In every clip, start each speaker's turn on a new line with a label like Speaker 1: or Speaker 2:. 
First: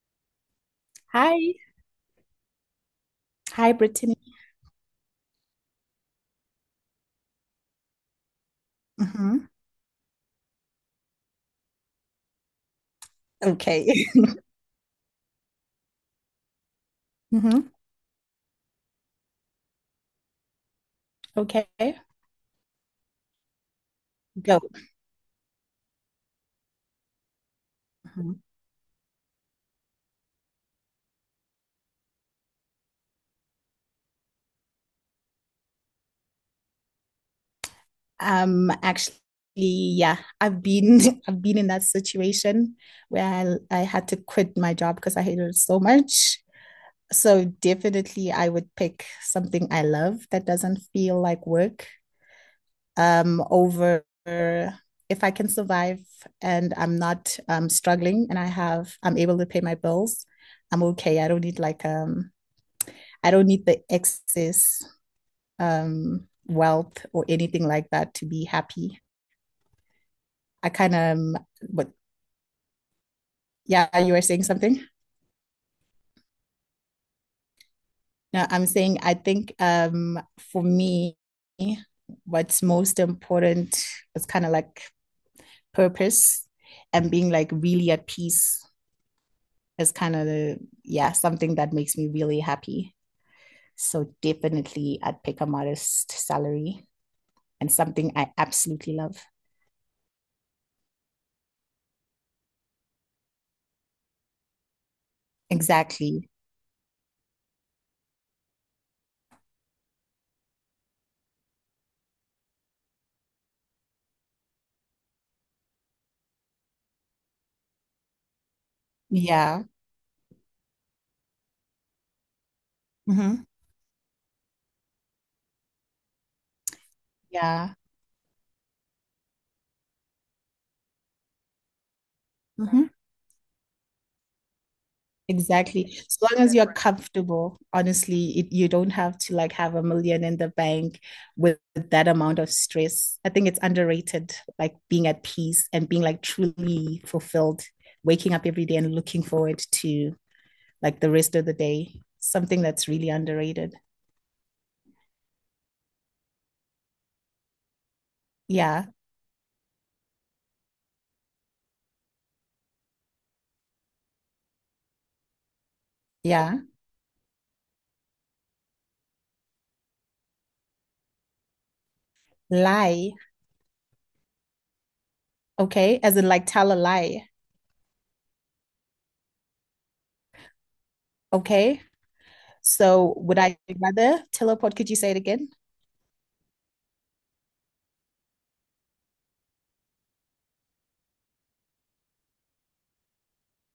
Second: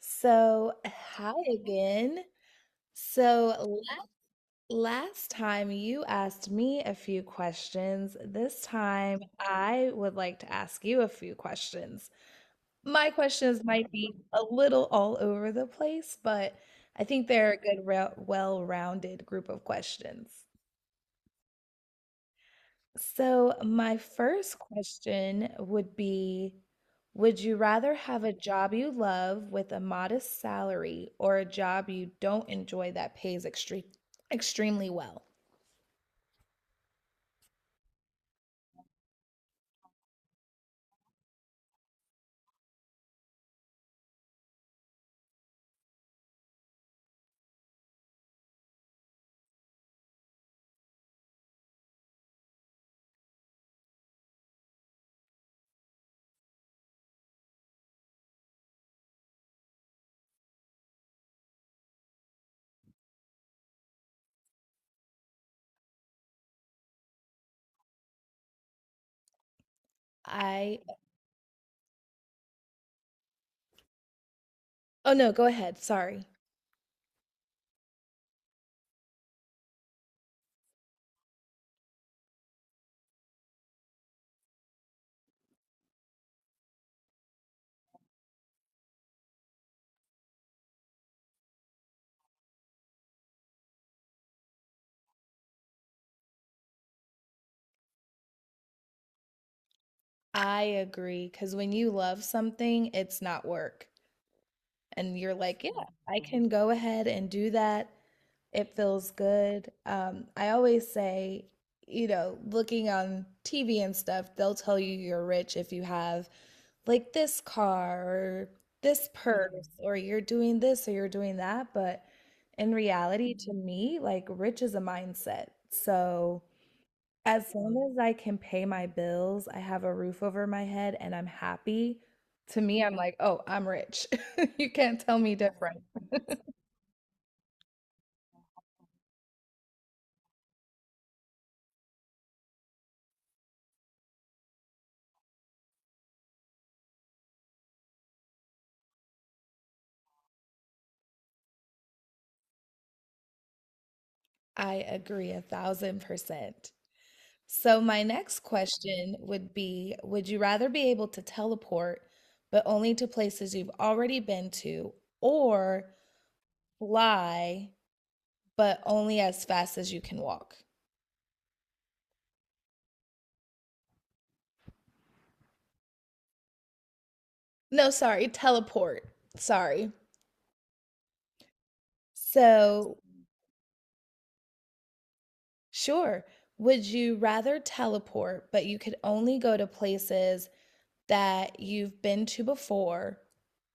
Speaker 1: Hi
Speaker 2: Hi.
Speaker 1: again.
Speaker 2: Hi,
Speaker 1: So,
Speaker 2: Brittany.
Speaker 1: la- Last time you asked me a few questions. This time
Speaker 2: hmm
Speaker 1: I would like to ask you a few questions. My questions might
Speaker 2: Okay.
Speaker 1: be a little all over the place, but I think they're a
Speaker 2: hmm
Speaker 1: well-rounded group of questions.
Speaker 2: Okay,
Speaker 1: So, my first
Speaker 2: go.
Speaker 1: question would be, would you rather have a
Speaker 2: Mhm.
Speaker 1: job you love with a modest salary or a job you don't enjoy that pays extremely well?
Speaker 2: Actually, yeah, I've been I've been in that situation where I had to quit my job because I hated it so much. So definitely I would pick something I love that doesn't feel like work, over if I can survive and I'm not struggling and I'm able to pay my bills, I'm okay. I don't need I don't need the excess wealth or anything like that to be happy. I
Speaker 1: I,
Speaker 2: kind of, but Yeah, you were saying something.
Speaker 1: oh no, go ahead. Sorry.
Speaker 2: No, I'm saying I think, for me, what's most important is kind of like purpose and being like really at peace is kind of the yeah something that makes me really happy. So definitely, I'd pick a modest salary and something I absolutely love.
Speaker 1: I agree. Because when you love something, it's not work. And you're like, yeah, I
Speaker 2: Exactly.
Speaker 1: can go ahead and do that. It feels good. I always say, looking on TV and stuff, they'll tell you you're rich if you have like this car or this
Speaker 2: Yeah.
Speaker 1: purse or you're doing this or you're doing that. But in reality,
Speaker 2: Mm-hmm.
Speaker 1: to me, like rich is a mindset. So as
Speaker 2: Yeah.
Speaker 1: long as I can pay my bills, I have a roof over my head, and I'm happy, to me,
Speaker 2: Mhm.
Speaker 1: I'm like, oh, I'm rich. You can't tell me different.
Speaker 2: Exactly. As long as you're right, comfortable, honestly, you don't have to like have a million in the bank with that amount of stress. I think it's underrated, like being at peace and being like truly fulfilled, waking up every day and looking forward to like the rest of the day. Something that's really underrated.
Speaker 1: I agree 1000%. So, my next
Speaker 2: Yeah.
Speaker 1: question would be, would you rather be able to teleport, but only to places you've already been to, or
Speaker 2: Yeah.
Speaker 1: fly, but only as fast as you can walk?
Speaker 2: Lie. Okay. As in like tell a lie.
Speaker 1: No, sorry, teleport. Sorry.
Speaker 2: Okay.
Speaker 1: So,
Speaker 2: So would I rather tell a pod? Could you say it again?
Speaker 1: sure. Would you rather teleport, but you could only go to places that you've been to before,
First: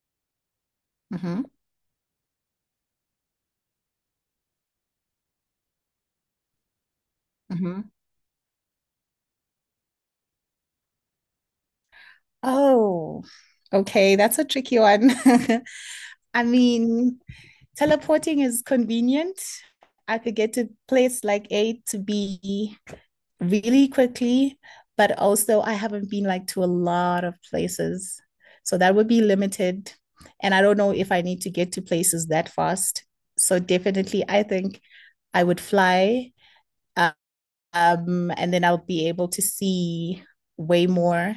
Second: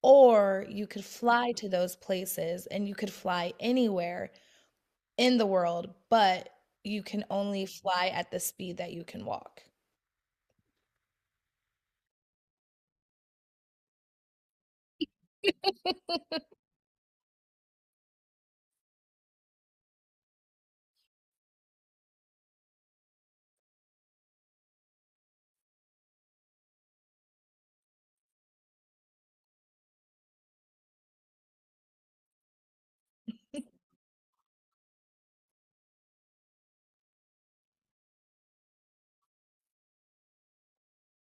Speaker 1: or you could
Speaker 2: Mm-hmm.
Speaker 1: fly to those places and you could fly anywhere in the world, but you can only
Speaker 2: Mm-hmm.
Speaker 1: fly at the speed that you can walk.
Speaker 2: Oh, okay. That's a tricky one. I mean, teleporting is convenient. I could get to place like A to B really quickly, but also I haven't been like to a lot of places. So that would be limited. And I don't know if I need to get to places that fast. So definitely, I think I would fly, and then I'll be able to see way more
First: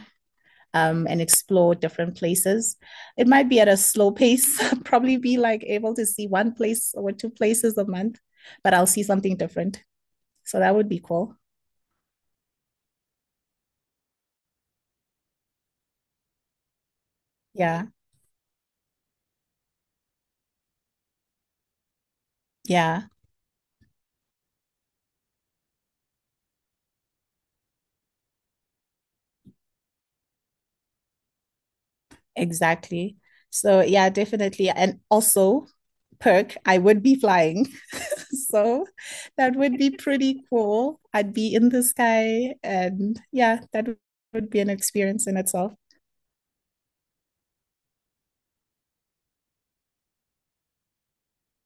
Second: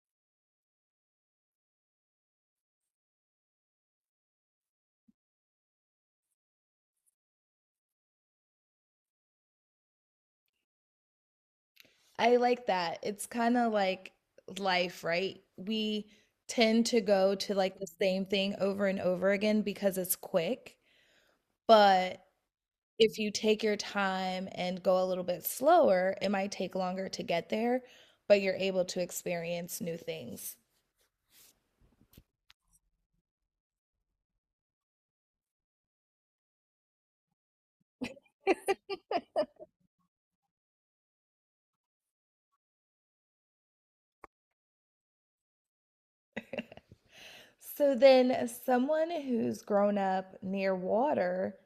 Speaker 2: and explore different places. It might be at a slow pace, probably be like able to see one place or two places a month, but I'll see something different. So that would be cool.
Speaker 1: I like that. It's kind of like life, right? We tend to go to like the
Speaker 2: Yeah.
Speaker 1: same thing over and over again because it's quick, but
Speaker 2: Yeah,
Speaker 1: if you take your time and go a little bit slower, it might take longer to get there, but you're able to experience new things.
Speaker 2: exactly. So, yeah, definitely. And also, perk, I would be flying. So that would be pretty cool. I'd be in the sky. And yeah, that would be an experience in itself.
Speaker 1: So then, someone who's grown up near water,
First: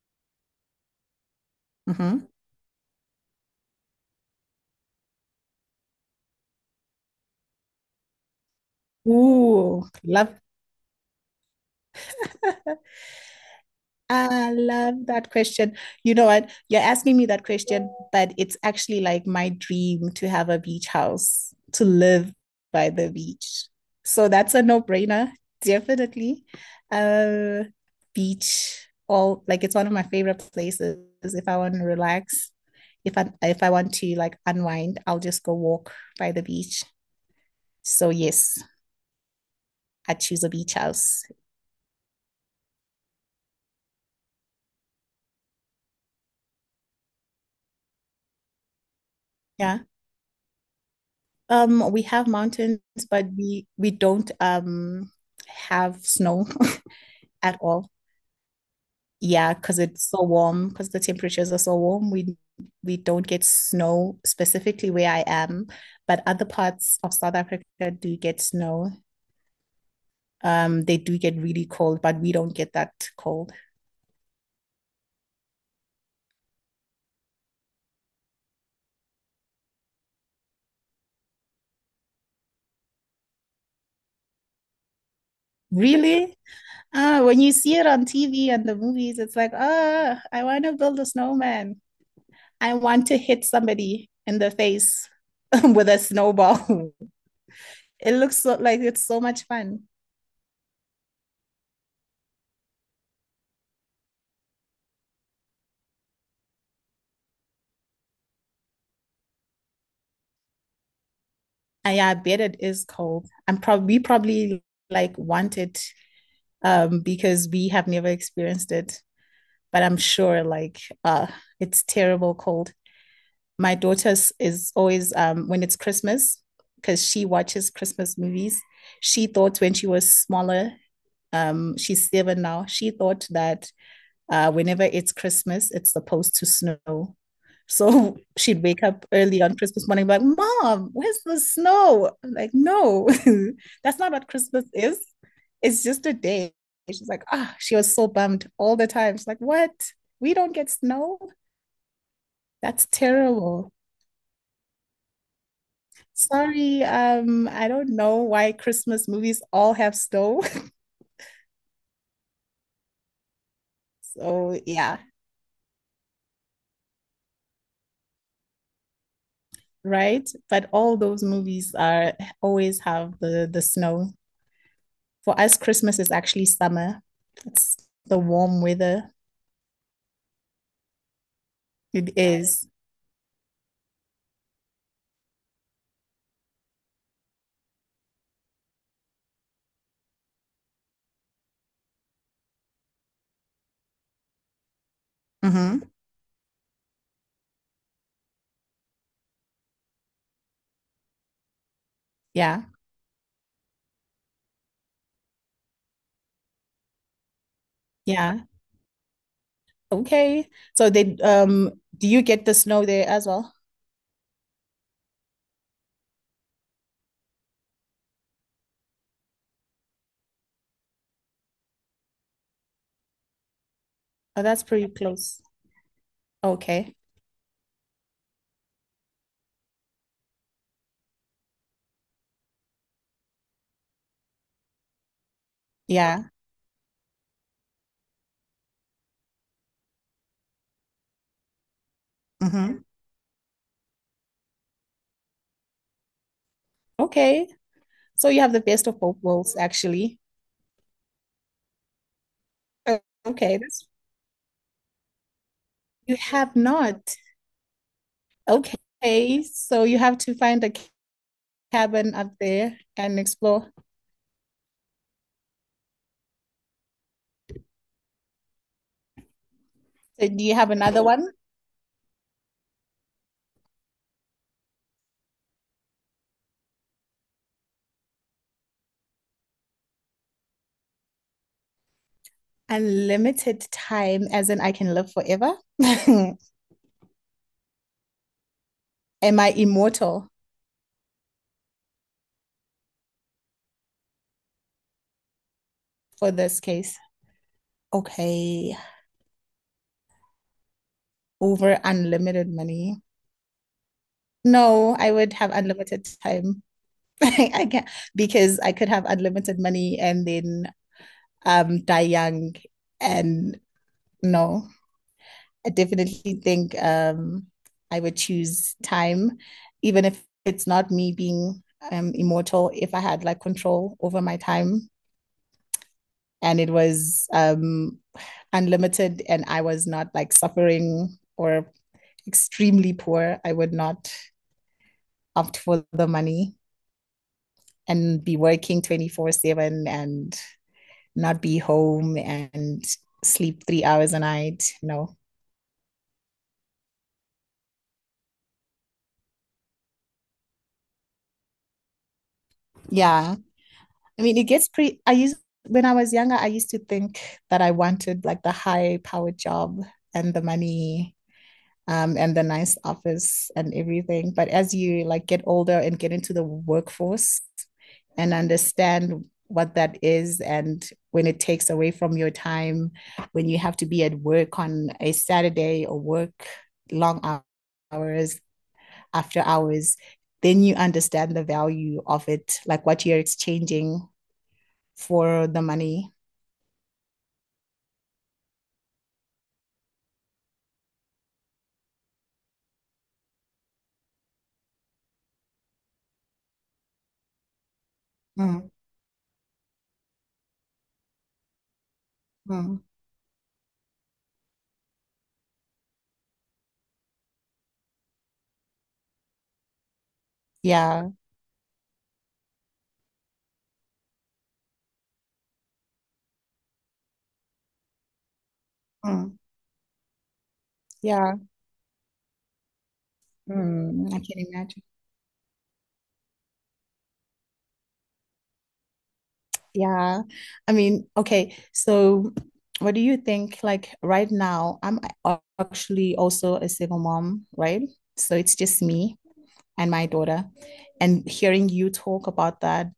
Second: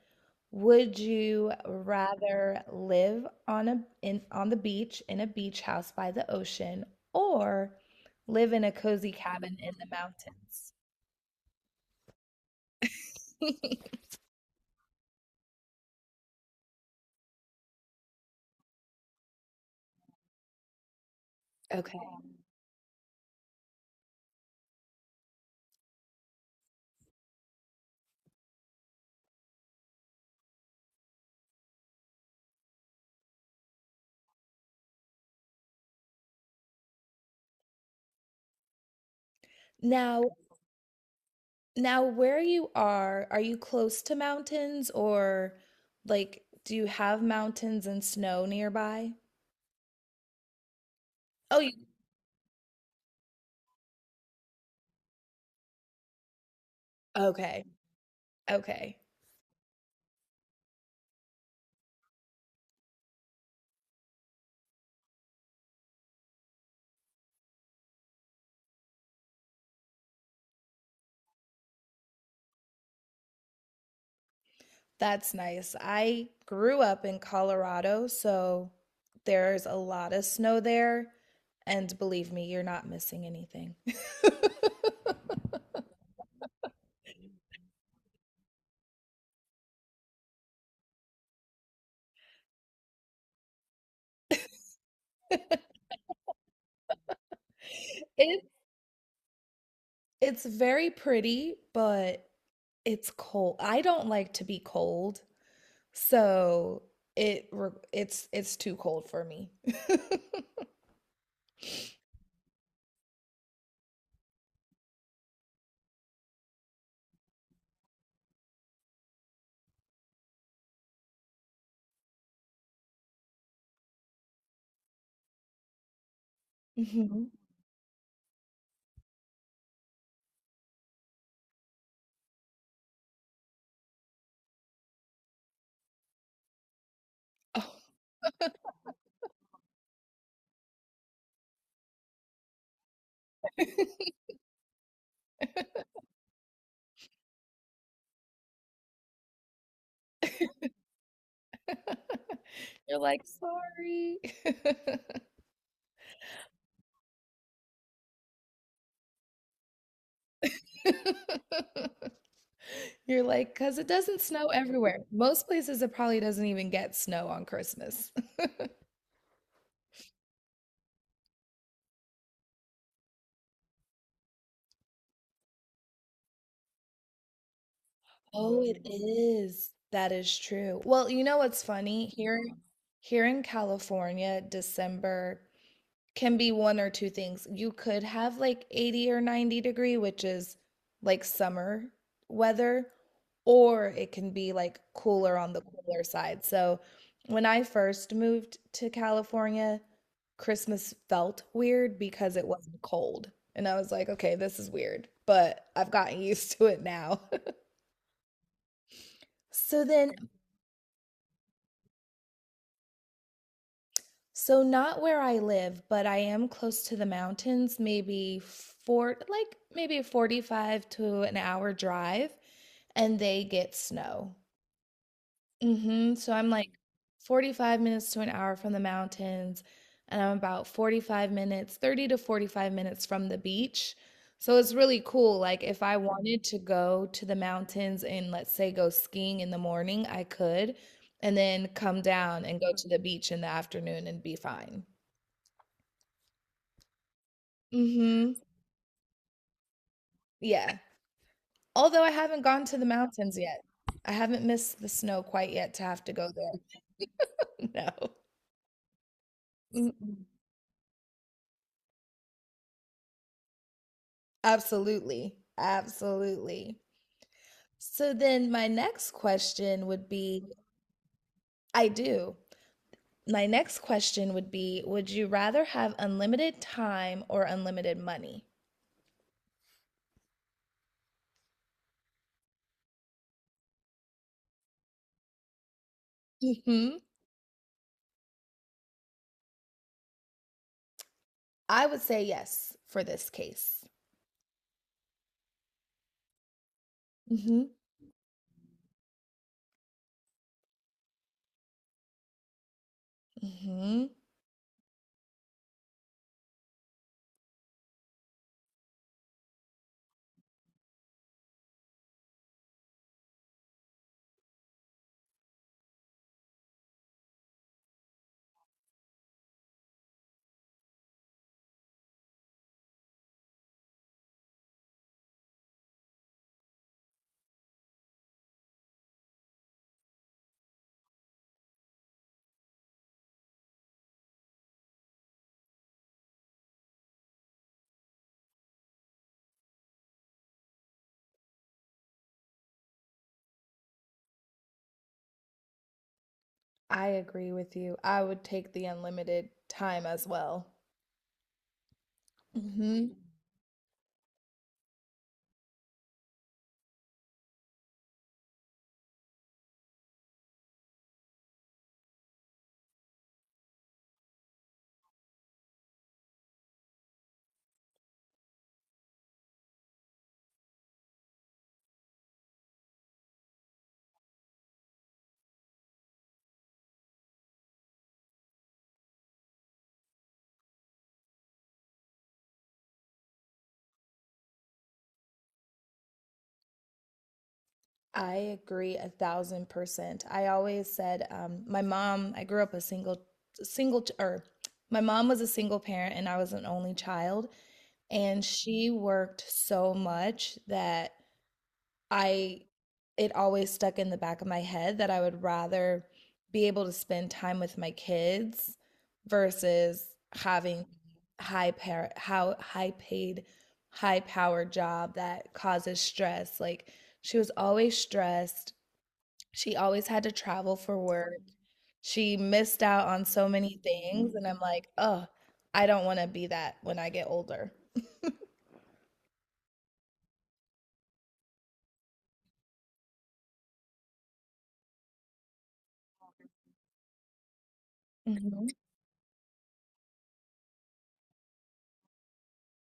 Speaker 1: would you
Speaker 2: Mm-hmm.
Speaker 1: rather live on a in on the beach in a beach house by the ocean or live in a cozy cabin in the
Speaker 2: Ooh, love.
Speaker 1: mountains?
Speaker 2: I love that question. You know what? You're asking me that question, but it's actually like my dream to have a beach house, to
Speaker 1: Okay.
Speaker 2: live by the beach. So that's a no-brainer, definitely. Uh, Beach, all like it's one of my favorite places. If I want to relax, if I want to like unwind, I'll just go walk by the beach. So yes, I
Speaker 1: Now,
Speaker 2: choose a beach house.
Speaker 1: now where you are you close to mountains or like do you have mountains and snow nearby?
Speaker 2: Yeah.
Speaker 1: Oh, you
Speaker 2: We have mountains, but we don't have snow at
Speaker 1: okay.
Speaker 2: all.
Speaker 1: Okay.
Speaker 2: Yeah, because it's so warm, because the temperatures are so warm, we don't get snow specifically where I am, but other parts of South Africa do get snow. They do get really cold, but we don't get that cold.
Speaker 1: That's nice. I grew up in Colorado, so there's a lot of snow there, and believe me, you're not missing anything.
Speaker 2: Really? When you see it on TV and the movies, it's like, oh, I want to build a snowman. I want to hit somebody in the face with a snowball. It looks
Speaker 1: It
Speaker 2: so like it's so much fun.
Speaker 1: it's very pretty, but it's cold. I don't like to be cold. So it re- it's too cold for me.
Speaker 2: And yeah, I bet it is cold. I'm probably we probably like want it because we have never experienced it. But I'm sure like it's terrible cold. My daughter is always when it's Christmas, because
Speaker 1: hmm
Speaker 2: she watches Christmas movies. She thought when she was smaller, she's 7 now, she thought that whenever it's Christmas, it's supposed to snow.
Speaker 1: Oh.
Speaker 2: So she'd wake up early on Christmas morning, like, Mom, where's the snow? I'm like, no, that's not what Christmas is. It's just a day. She's like, ah, oh, she was so bummed all the time. She's like, what? We don't get snow? That's
Speaker 1: You're like,
Speaker 2: terrible.
Speaker 1: sorry.
Speaker 2: Sorry, I don't know why Christmas movies all have snow.
Speaker 1: You're like, because it doesn't snow
Speaker 2: So yeah,
Speaker 1: everywhere. Most places it probably doesn't even get snow on Christmas.
Speaker 2: right. But all those movies are always have the snow. For us, Christmas is actually summer. It's the warm
Speaker 1: Oh, it
Speaker 2: weather.
Speaker 1: is. That is true. Well, you know what's funny?
Speaker 2: It is.
Speaker 1: Here in California, December can be one or two things. You could have like 80 or 90-degree, which is like summer weather, or it can be like cooler on the
Speaker 2: Mm-hmm.
Speaker 1: cooler side. So when I first moved to California, Christmas felt weird because it
Speaker 2: Yeah.
Speaker 1: wasn't cold. And I was like, okay, this is weird, but I've gotten used to it now.
Speaker 2: Yeah.
Speaker 1: So then
Speaker 2: Okay. So they do you get the snow there as well?
Speaker 1: so not where I live, but I am close to the mountains, maybe four, like maybe 45 to an hour drive, and they get snow.
Speaker 2: Oh, that's pretty close.
Speaker 1: Hmm. So I'm like
Speaker 2: Okay.
Speaker 1: 45 minutes to an hour from the mountains, and I'm about 45 minutes, 30 to 45 minutes from the beach. So it's really cool. Like if I
Speaker 2: Yeah.
Speaker 1: wanted to go to the mountains and let's say go skiing in the morning, I could, and then come down and go
Speaker 2: Mm-hmm.
Speaker 1: to the beach in the afternoon and be fine.
Speaker 2: Okay. So
Speaker 1: Mhm.
Speaker 2: you have the best of both worlds, actually.
Speaker 1: Yeah. Although I haven't gone to the
Speaker 2: O-
Speaker 1: mountains
Speaker 2: Okay.
Speaker 1: yet.
Speaker 2: That's,
Speaker 1: I haven't missed the snow quite yet to have to
Speaker 2: you
Speaker 1: go there.
Speaker 2: have not.
Speaker 1: No.
Speaker 2: Okay. So you have
Speaker 1: Mm-mm.
Speaker 2: to find a cabin up there and explore.
Speaker 1: Absolutely. Absolutely. So then my next question would
Speaker 2: So do
Speaker 1: be,
Speaker 2: you have another one?
Speaker 1: I do. My next question would be, would you rather have unlimited time or unlimited money?
Speaker 2: Unlimited time, as in I can live forever.
Speaker 1: Hmm.
Speaker 2: Am I immortal
Speaker 1: I would say yes for this case.
Speaker 2: for this case?
Speaker 1: Hmm.
Speaker 2: Okay. Over unlimited money.
Speaker 1: Hmm.
Speaker 2: No, I would have unlimited time. I can't because I could have unlimited money and then die young and no, I definitely think I would choose time, even if it's not me being immortal, if I had like control over my time and it was unlimited and I was not like suffering or extremely poor, I would not opt for the money and be working 24/7 and not be home and sleep 3 hours a night. No.
Speaker 1: I agree with you. I would take the unlimited time as well. Hmm.
Speaker 2: Yeah. I mean, it gets pretty. When I was younger, I used to think that I wanted like the high powered job and the money, and the nice office and everything. But as you like get older and get into the workforce and understand what that is and when it takes away from your time, when you have to be at work on a Saturday or work long hours, after hours, then you understand the value of it, like what you're exchanging for the money.
Speaker 1: I agree 1000%. I always said, my mom, I grew up a single, single, or my mom was a single parent and I was an only child. And
Speaker 2: Mm,
Speaker 1: she worked so much that I,
Speaker 2: mm.
Speaker 1: it always stuck in the back of my head that I would rather be able to spend time with my kids versus having
Speaker 2: Yeah.
Speaker 1: high par how high paid, high powered job that causes stress. Like, she was always stressed,
Speaker 2: Mm,
Speaker 1: she always had to travel for work.
Speaker 2: yeah.
Speaker 1: She missed out on so many
Speaker 2: Hmm, I
Speaker 1: things,
Speaker 2: can
Speaker 1: and I'm
Speaker 2: imagine.
Speaker 1: like, oh, I don't want to be that when I get older."
Speaker 2: Yeah. I mean, okay. So, what do you think? Like, right now, actually also a single mom, right? So, it's
Speaker 1: Mhm.
Speaker 2: just me and my daughter. And hearing you talk about that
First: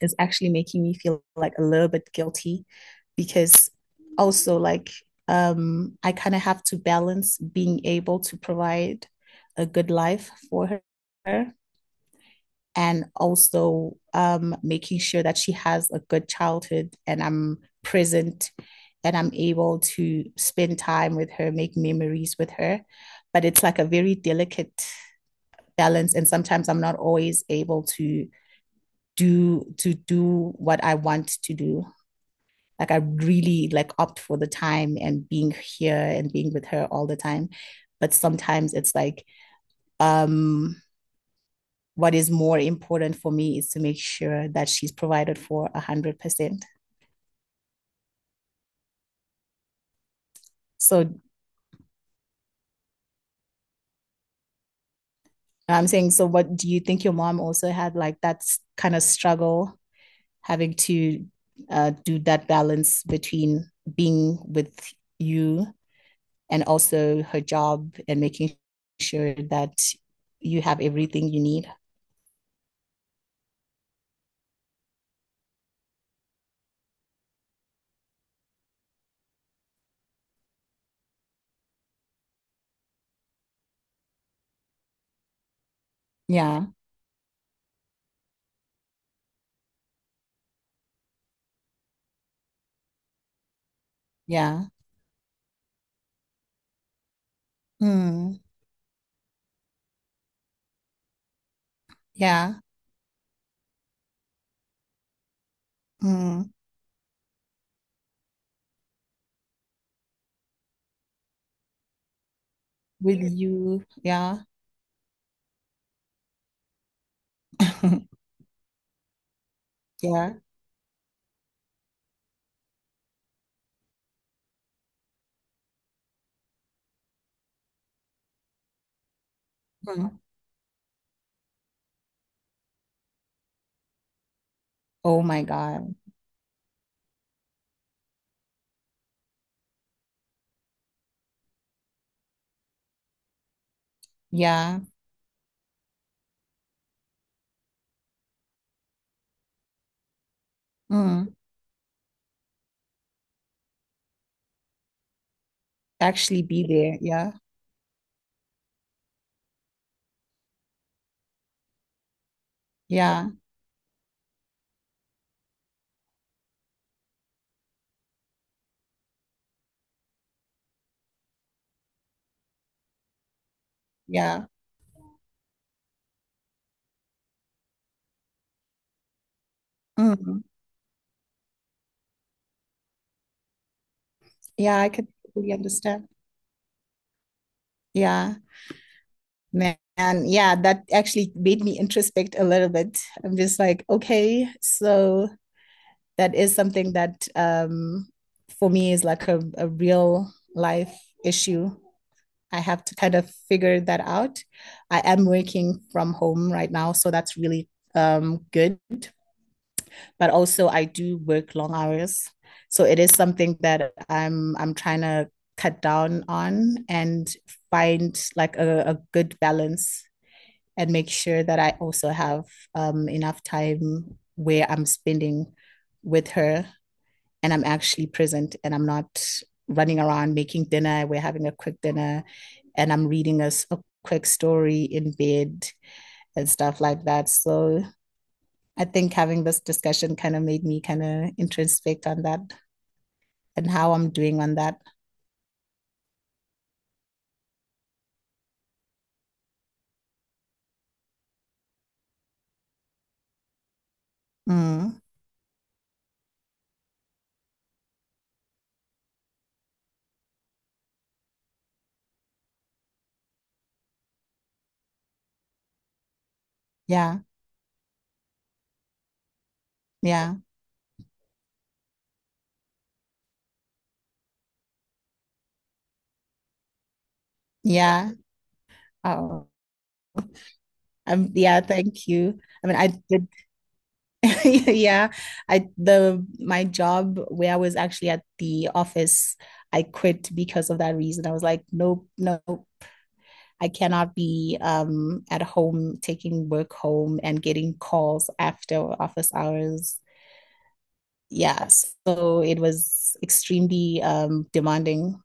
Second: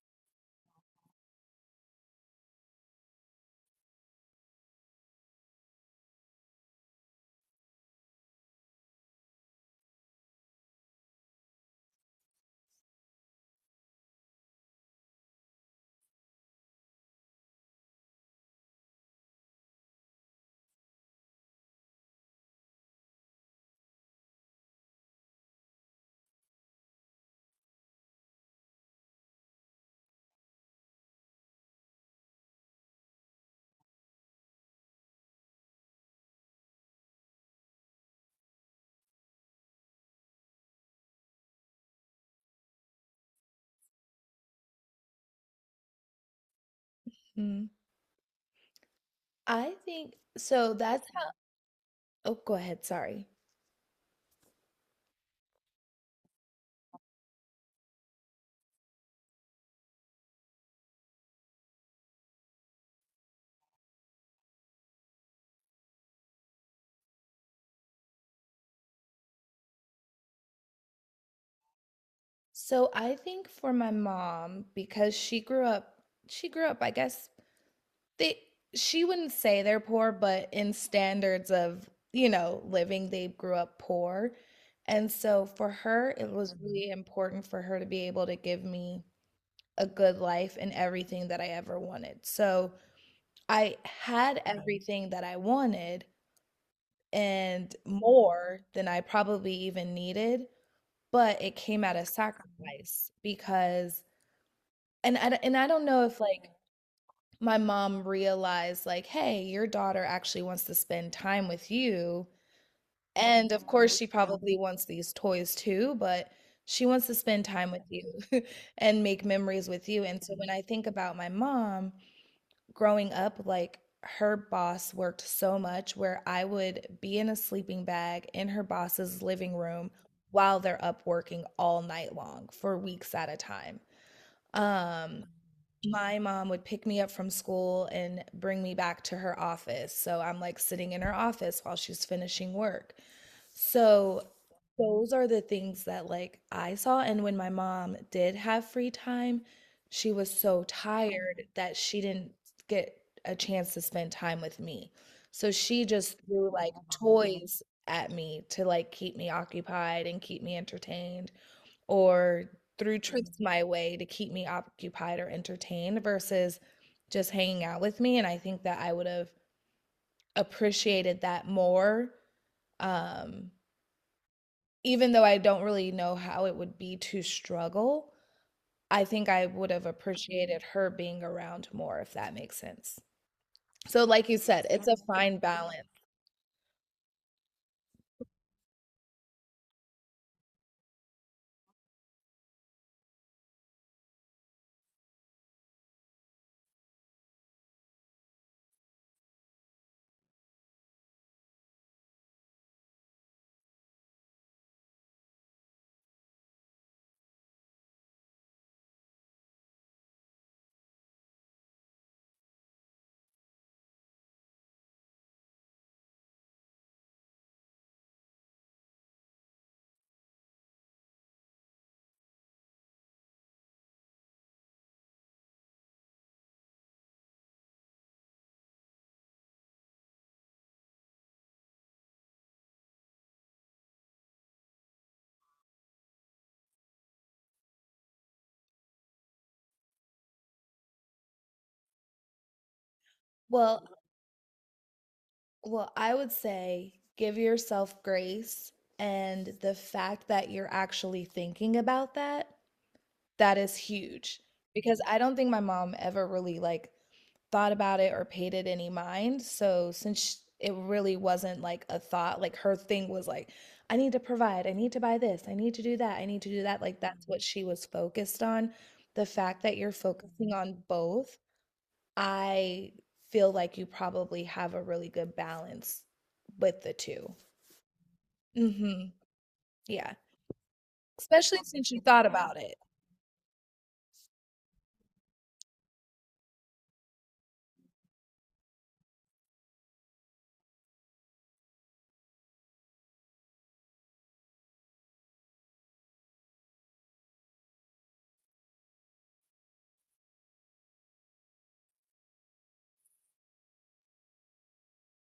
Speaker 2: is actually making me feel like a little bit guilty because also, like, I kind of have to balance being able to provide a good life for her and also, making sure that she has a good childhood and I'm present and I'm able to spend time with her, make memories with her. But it's like a very delicate balance. And sometimes I'm not always able to do what I want to do. Like I really like opt for the time and being here and being with her all the time. But sometimes it's like um what is more important for me is to make sure that she's provided for 100%.
Speaker 1: Mm. I think so that's
Speaker 2: So
Speaker 1: how Oh, go ahead, sorry.
Speaker 2: I'm saying, so what do you think your mom also had like that kind of struggle having to, do that balance between being with you and also her job and making sure that you have everything you need.
Speaker 1: So I think for my mom, because she grew up, I guess they she wouldn't say they're poor, but in standards of, you know, living, they grew up poor. And so for her, it was Mhm.
Speaker 2: Yeah,
Speaker 1: really important for her to be able to give me a good life and everything that I ever wanted. So I had
Speaker 2: yeah.
Speaker 1: everything that I wanted and
Speaker 2: Mm,
Speaker 1: more than I probably even needed, but it came at a
Speaker 2: yeah.
Speaker 1: sacrifice because and I don't know if like
Speaker 2: Mm.
Speaker 1: my mom realized like, "Hey, your daughter actually wants to spend time with you."
Speaker 2: With
Speaker 1: And of
Speaker 2: you.
Speaker 1: course she
Speaker 2: Yeah.
Speaker 1: probably wants these toys too, but she wants to spend time with you and make memories with you. And so
Speaker 2: Yeah.
Speaker 1: when I think about my mom, growing up, like her boss worked so much where I would be in a sleeping bag in her boss's living room
Speaker 2: Mm.
Speaker 1: while they're up working all night long for weeks at a time.
Speaker 2: Oh
Speaker 1: Um,
Speaker 2: my God.
Speaker 1: my mom would pick me up from school and bring me back to her office. So I'm like sitting in her office while she's finishing work. So
Speaker 2: Yeah.
Speaker 1: those are the things that like I saw. And when my mom did have free time, she was so
Speaker 2: Mm.
Speaker 1: tired that she didn't get a chance to spend time with me. So she just
Speaker 2: Actually
Speaker 1: threw
Speaker 2: be
Speaker 1: like
Speaker 2: there. Yeah.
Speaker 1: toys at me to like keep me occupied and keep me entertained, or threw
Speaker 2: Yeah.
Speaker 1: tricks my way to keep me occupied or entertained versus just hanging out with me. And I think that I would have appreciated that more. Um,
Speaker 2: Yeah.
Speaker 1: even though I don't really know how it would be to struggle, I think I would have
Speaker 2: Mm.
Speaker 1: appreciated her being around more, if that makes sense. So, like you said,
Speaker 2: Yeah,
Speaker 1: it's
Speaker 2: I
Speaker 1: a
Speaker 2: could
Speaker 1: fine
Speaker 2: really
Speaker 1: balance.
Speaker 2: understand. Yeah. Man, yeah, that actually made me introspect a little bit. I'm just like, okay, so that is something that, for me is like a real life issue. I have to kind of figure that out. I am working from home right now, so that's really, good. But also, I do work long hours, so it is something that I'm trying to cut down on and find like a good balance and make sure that I also have, enough time where I'm spending with her and I'm actually present and I'm not running around making dinner. We're having a quick dinner and I'm reading a quick story in bed and stuff like that. So I think having this discussion kind of made me kind of introspect on that and
Speaker 1: Well,
Speaker 2: how I'm doing on that.
Speaker 1: well, I would say give yourself grace and the fact that you're actually thinking about that, that is huge
Speaker 2: Mm,
Speaker 1: because I don't think my mom ever really like thought about it or paid it any mind. So since sh it really wasn't like a thought, like her thing was like, I need to provide, I need to buy this, I need to do that, I need to do that. Like
Speaker 2: yeah,
Speaker 1: that's what she was focused on. The fact that you're
Speaker 2: yeah,
Speaker 1: focusing on both, I feel like you probably have a really good balance with the two.
Speaker 2: yeah.
Speaker 1: Mm-hmm.
Speaker 2: Oh,
Speaker 1: Yeah. Especially
Speaker 2: yeah.
Speaker 1: since you
Speaker 2: Thank
Speaker 1: thought
Speaker 2: you.
Speaker 1: about
Speaker 2: I
Speaker 1: it.
Speaker 2: mean, I did. Yeah, I the my job where I was actually at the office, I quit because of that reason. I was like, nope, nope, I cannot be at home taking work home and getting calls after office hours. Yeah, so it was extremely demanding.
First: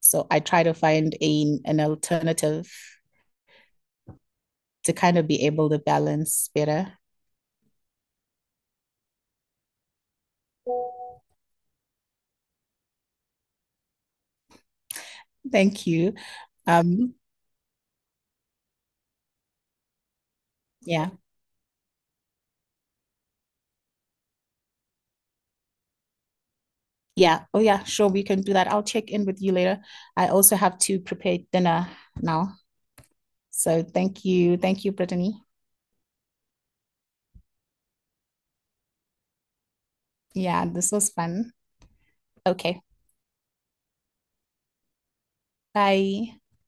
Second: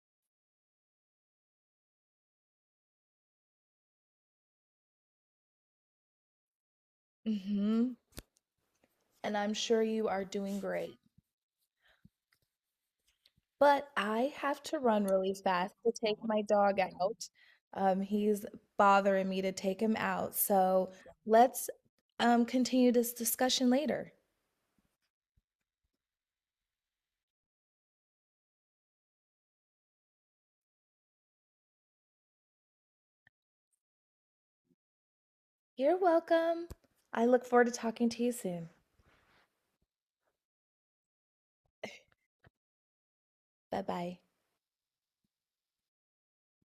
Speaker 2: So I try to find a an alternative to kind of be able to balance better.
Speaker 1: Mm-hmm. And I'm sure you are doing great. But I have to run really fast
Speaker 2: Thank
Speaker 1: to
Speaker 2: you.
Speaker 1: take my dog
Speaker 2: Um,
Speaker 1: out. He's bothering me to take him out. So
Speaker 2: yeah.
Speaker 1: let's continue this discussion later.
Speaker 2: Yeah. Oh, yeah. Sure. We can do that. I'll check in with you later. I also have to prepare dinner now. So thank you. Thank you, Brittany.
Speaker 1: You're welcome. I look forward to talking to you soon.
Speaker 2: Yeah, this was fun. Okay.
Speaker 1: Bye bye.
Speaker 2: Bye.